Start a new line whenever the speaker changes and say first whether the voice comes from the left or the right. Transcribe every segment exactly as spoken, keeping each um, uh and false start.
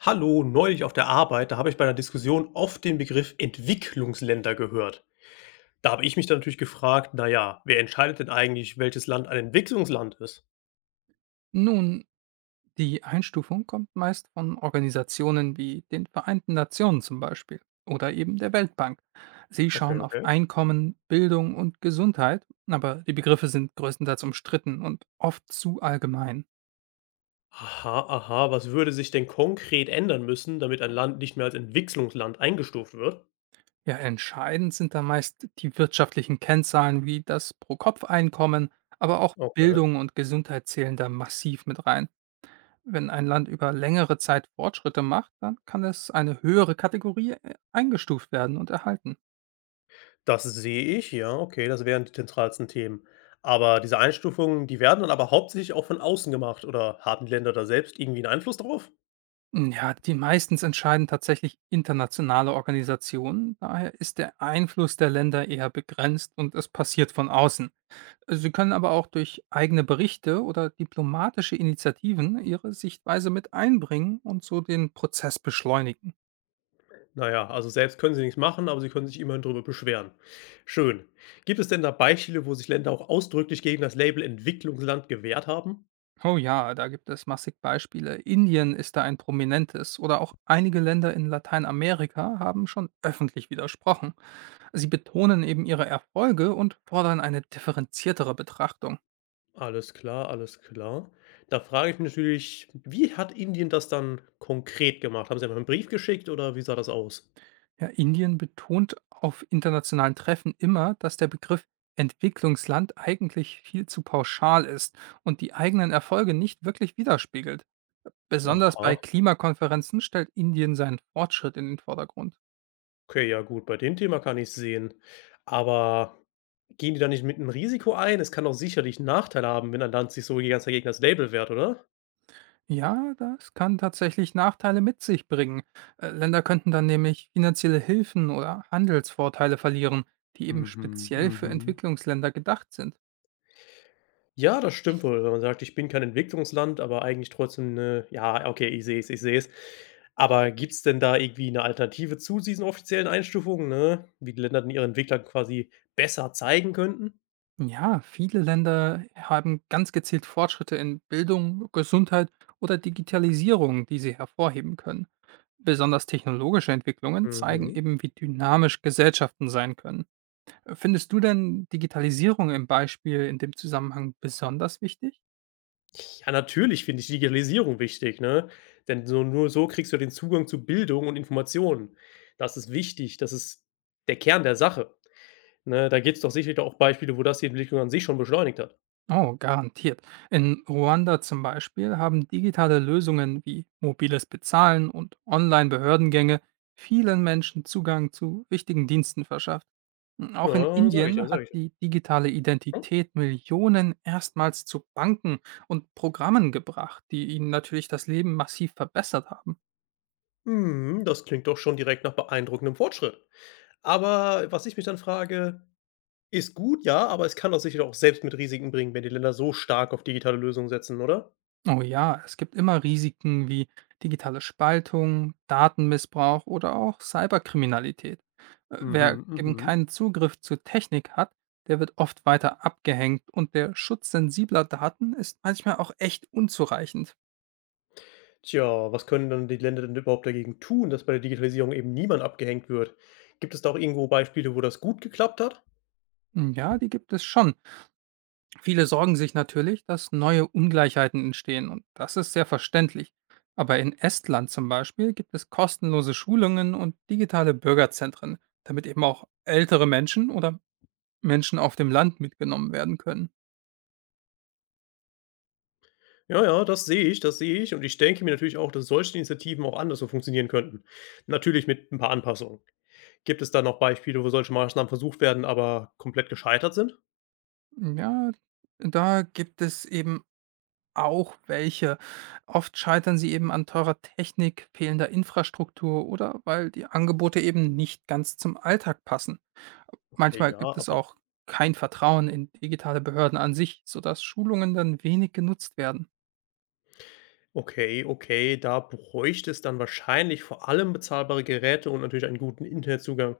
left: Hallo, neulich auf der Arbeit, da habe ich bei einer Diskussion oft den Begriff Entwicklungsländer gehört. Da habe ich mich dann natürlich gefragt, naja, wer entscheidet denn eigentlich, welches Land ein Entwicklungsland ist?
right: Nun, die Einstufung kommt meist von Organisationen wie den Vereinten Nationen zum Beispiel oder eben der Weltbank. Sie
left: Okay,
right: schauen auf
left: okay.
right: Einkommen, Bildung und Gesundheit, aber die Begriffe sind größtenteils umstritten und oft zu allgemein.
left: Aha, aha, was würde sich denn konkret ändern müssen, damit ein Land nicht mehr als Entwicklungsland eingestuft wird?
right: Ja, entscheidend sind da meist die wirtschaftlichen Kennzahlen wie das Pro-Kopf-Einkommen, aber auch
left: Okay.
right: Bildung und Gesundheit zählen da massiv mit rein. Wenn ein Land über längere Zeit Fortschritte macht, dann kann es eine höhere Kategorie äh, eingestuft werden und erhalten.
left: Das sehe ich, ja, okay, das wären die zentralsten Themen. Aber diese Einstufungen, die werden dann aber hauptsächlich auch von außen gemacht oder haben die Länder da selbst irgendwie einen Einfluss drauf?
right: Hm, ja, die meistens entscheiden tatsächlich internationale Organisationen. Daher ist der Einfluss der Länder eher begrenzt und es passiert von außen. Sie können aber auch durch eigene Berichte oder diplomatische Initiativen ihre Sichtweise mit einbringen und so den Prozess beschleunigen.
left: Na ja, also selbst können sie nichts machen, aber sie können sich immerhin darüber beschweren. Schön. Gibt es denn da Beispiele, wo sich Länder auch ausdrücklich gegen das Label Entwicklungsland gewehrt haben?
right: Oh ja, da gibt es massig Beispiele. Indien ist da ein prominentes oder auch einige Länder in Lateinamerika haben schon öffentlich widersprochen. Sie betonen eben ihre Erfolge und fordern eine differenziertere Betrachtung.
left: Alles klar, alles klar. Da frage ich mich natürlich, wie hat Indien das dann konkret gemacht? Haben sie einfach 'n Brief geschickt oder wie sah das aus?
right: Ja, Indien betont auf internationalen Treffen immer, dass der Begriff Entwicklungsland eigentlich viel zu pauschal ist und die eigenen Erfolge nicht wirklich widerspiegelt. Besonders bei
left: Aha,
right: Klimakonferenzen stellt Indien seinen Fortschritt in den Vordergrund.
left: okay, ja gut, bei dem Thema kann ich sehen. Aber gehen die da nicht mit einem Risiko ein? Es kann doch sicherlich Nachteile haben, wenn ein Land sich so die ganze Zeit gegen das Label wehrt, oder?
right: Ja, das kann tatsächlich Nachteile mit sich bringen. Äh, Länder könnten dann nämlich finanzielle Hilfen oder Handelsvorteile verlieren, die eben
left: Mhm,
right: speziell für
left: mhm.
right: Entwicklungsländer gedacht sind.
left: Ja, das stimmt wohl, wenn man sagt: „Ich bin kein Entwicklungsland, aber eigentlich trotzdem 'ne“, ja, okay, ich sehe es, ich sehe es. Aber gibt's denn da irgendwie 'ne Alternative zu diesen offiziellen Einstufungen, ne, wie die Länder denn ihre Entwickler quasi besser zeigen könnten?
right: Ja, viele Länder haben ganz gezielt Fortschritte in Bildung, Gesundheit oder Digitalisierung, die sie hervorheben können. Besonders technologische Entwicklungen zeigen
left: Mhm.
right: eben, wie dynamisch Gesellschaften sein können. Findest du denn Digitalisierung im Beispiel in dem Zusammenhang besonders wichtig?
left: Ja, natürlich finde ich Digitalisierung wichtig, ne? Denn so nur so kriegst du den Zugang zu Bildung und Informationen. Das ist wichtig, das ist der Kern der Sache, ne? Da gibt's doch sicherlich auch Beispiele, wo das die Entwicklung an sich schon beschleunigt hat.
right: Oh, garantiert. In Ruanda zum Beispiel haben digitale Lösungen wie mobiles Bezahlen und Online-Behördengänge vielen Menschen Zugang zu wichtigen Diensten verschafft. Auch in
left: Ja, sage ich ja,
right: Indien hat
left: sage ich ja,
right: die digitale
left: ne?
right: Identität Millionen erstmals zu Banken und Programmen gebracht, die ihnen natürlich das Leben massiv verbessert haben.
left: Mhm, das klingt doch schon direkt nach beeindruckendem Fortschritt. Aber was ich mich dann frage, ist gut, ja, aber es kann doch sicher auch selbst mit Risiken bringen, wenn die Länder so stark auf digitale Lösungen setzen, oder?
right: Oh ja, es gibt immer Risiken wie digitale Spaltung, Datenmissbrauch oder auch Cyberkriminalität. Äh, Wer
left: Mhm,
right: eben
left: mhm.
right: keinen Zugriff zu Technik hat, der wird oft weiter abgehängt und der Schutz sensibler Daten ist manchmal auch echt unzureichend.
left: Tja, was können dann die Länder denn überhaupt dagegen tun, dass bei der Digitalisierung eben niemand abgehängt wird? Gibt es da auch irgendwo Beispiele, wo das gut geklappt hat?
right: Ja, die gibt es schon. Viele sorgen sich natürlich, dass neue Ungleichheiten entstehen und das ist sehr verständlich. Aber in Estland zum Beispiel gibt es kostenlose Schulungen und digitale Bürgerzentren, damit eben auch ältere Menschen oder Menschen auf dem Land mitgenommen werden können.
left: Ja, ja, das sehe ich, das sehe ich. Und ich denke mir natürlich auch, dass solche Initiativen auch anders so funktionieren könnten. Natürlich mit ein paar Anpassungen. Gibt es da noch Beispiele, wo solche Maßnahmen versucht werden, aber komplett gescheitert sind?
right: Ja, da gibt es eben auch welche. Oft scheitern sie eben an teurer Technik, fehlender Infrastruktur oder weil die Angebote eben nicht ganz zum Alltag passen.
left: Okay,
right: Manchmal
left: ja,
right: gibt es
left: aber
right: auch kein Vertrauen in digitale Behörden an sich, sodass Schulungen dann wenig genutzt werden.
left: okay, okay, da bräuchte es dann wahrscheinlich vor allem bezahlbare Geräte und natürlich einen guten Internetzugang.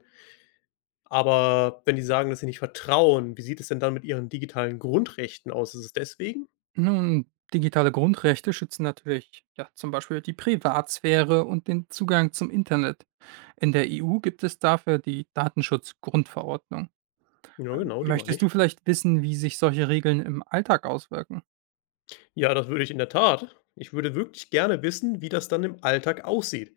left: Aber wenn die sagen, dass sie nicht vertrauen, wie sieht es denn dann mit ihren digitalen Grundrechten aus? Ist es deswegen?
right: Nun, digitale Grundrechte schützen natürlich, ja, zum Beispiel die Privatsphäre und den Zugang zum Internet. In der E U gibt es dafür die Datenschutzgrundverordnung.
left: Ja,
right: Ähm,
left: genau, die meine
right: Möchtest
left: ich.
right: du vielleicht wissen, wie sich solche Regeln im Alltag auswirken?
left: Ja, das würde ich in der Tat. Ich würde wirklich gerne wissen, wie das dann im Alltag aussieht.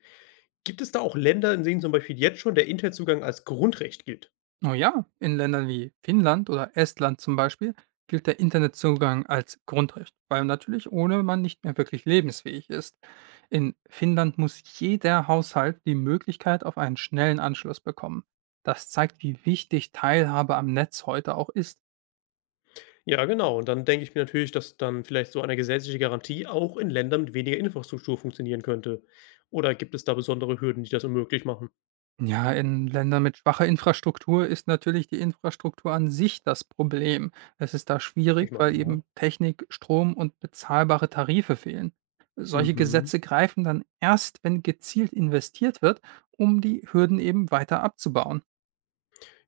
left: Gibt es da auch Länder, in denen zum Beispiel jetzt schon der Internetzugang als Grundrecht gilt?
right: Oh ja, in Ländern wie Finnland oder Estland zum Beispiel gilt der Internetzugang als Grundrecht, weil natürlich ohne man nicht mehr wirklich lebensfähig ist. In Finnland muss jeder Haushalt die Möglichkeit auf einen schnellen Anschluss bekommen. Das zeigt, wie wichtig Teilhabe am Netz heute auch ist.
left: Ja, genau. Und dann denke ich mir natürlich, dass dann vielleicht so eine gesetzliche Garantie auch in Ländern mit weniger Infrastruktur funktionieren könnte. Oder gibt es da besondere Hürden, die das unmöglich machen?
right: Ja, in Ländern mit schwacher Infrastruktur ist natürlich die Infrastruktur an sich das Problem. Es ist da
left: Ich
right: schwierig,
left: meine,
right: weil
left: ja.
right: eben Technik, Strom und bezahlbare Tarife fehlen. Solche
left: Mhm.
right: Gesetze greifen dann erst, wenn gezielt investiert wird, um die Hürden eben weiter abzubauen.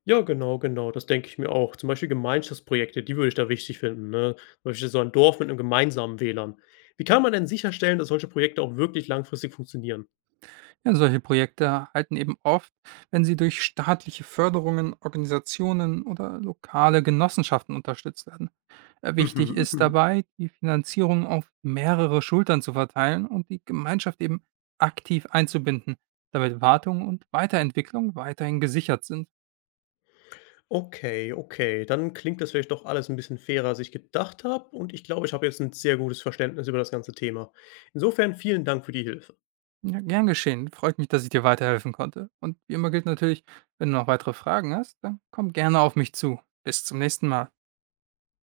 left: Ja, genau, genau. Das denke ich mir auch. Zum Beispiel Gemeinschaftsprojekte, die würde ich da wichtig finden. Ne? Zum Beispiel so ein Dorf mit einem gemeinsamen we lan. Wie kann man denn sicherstellen, dass solche Projekte auch wirklich langfristig funktionieren?
right: Ja, solche Projekte halten eben oft, wenn sie durch staatliche Förderungen, Organisationen oder lokale Genossenschaften unterstützt werden. Äh, Wichtig
left: Mhm,
right: ist
left: mhm.
right: dabei, die Finanzierung auf mehrere Schultern zu verteilen und die Gemeinschaft eben aktiv einzubinden, damit Wartung und Weiterentwicklung weiterhin gesichert sind.
left: Okay, okay, dann klingt das vielleicht doch alles ein bisschen fairer, als ich gedacht habe und ich glaube, ich habe jetzt ein sehr gutes Verständnis über das ganze Thema. Insofern vielen Dank für die Hilfe.
right: Ja, gern geschehen. Freut mich, dass ich dir weiterhelfen konnte. Und wie immer gilt natürlich, wenn du noch weitere Fragen hast, dann komm gerne auf mich zu. Bis zum nächsten Mal.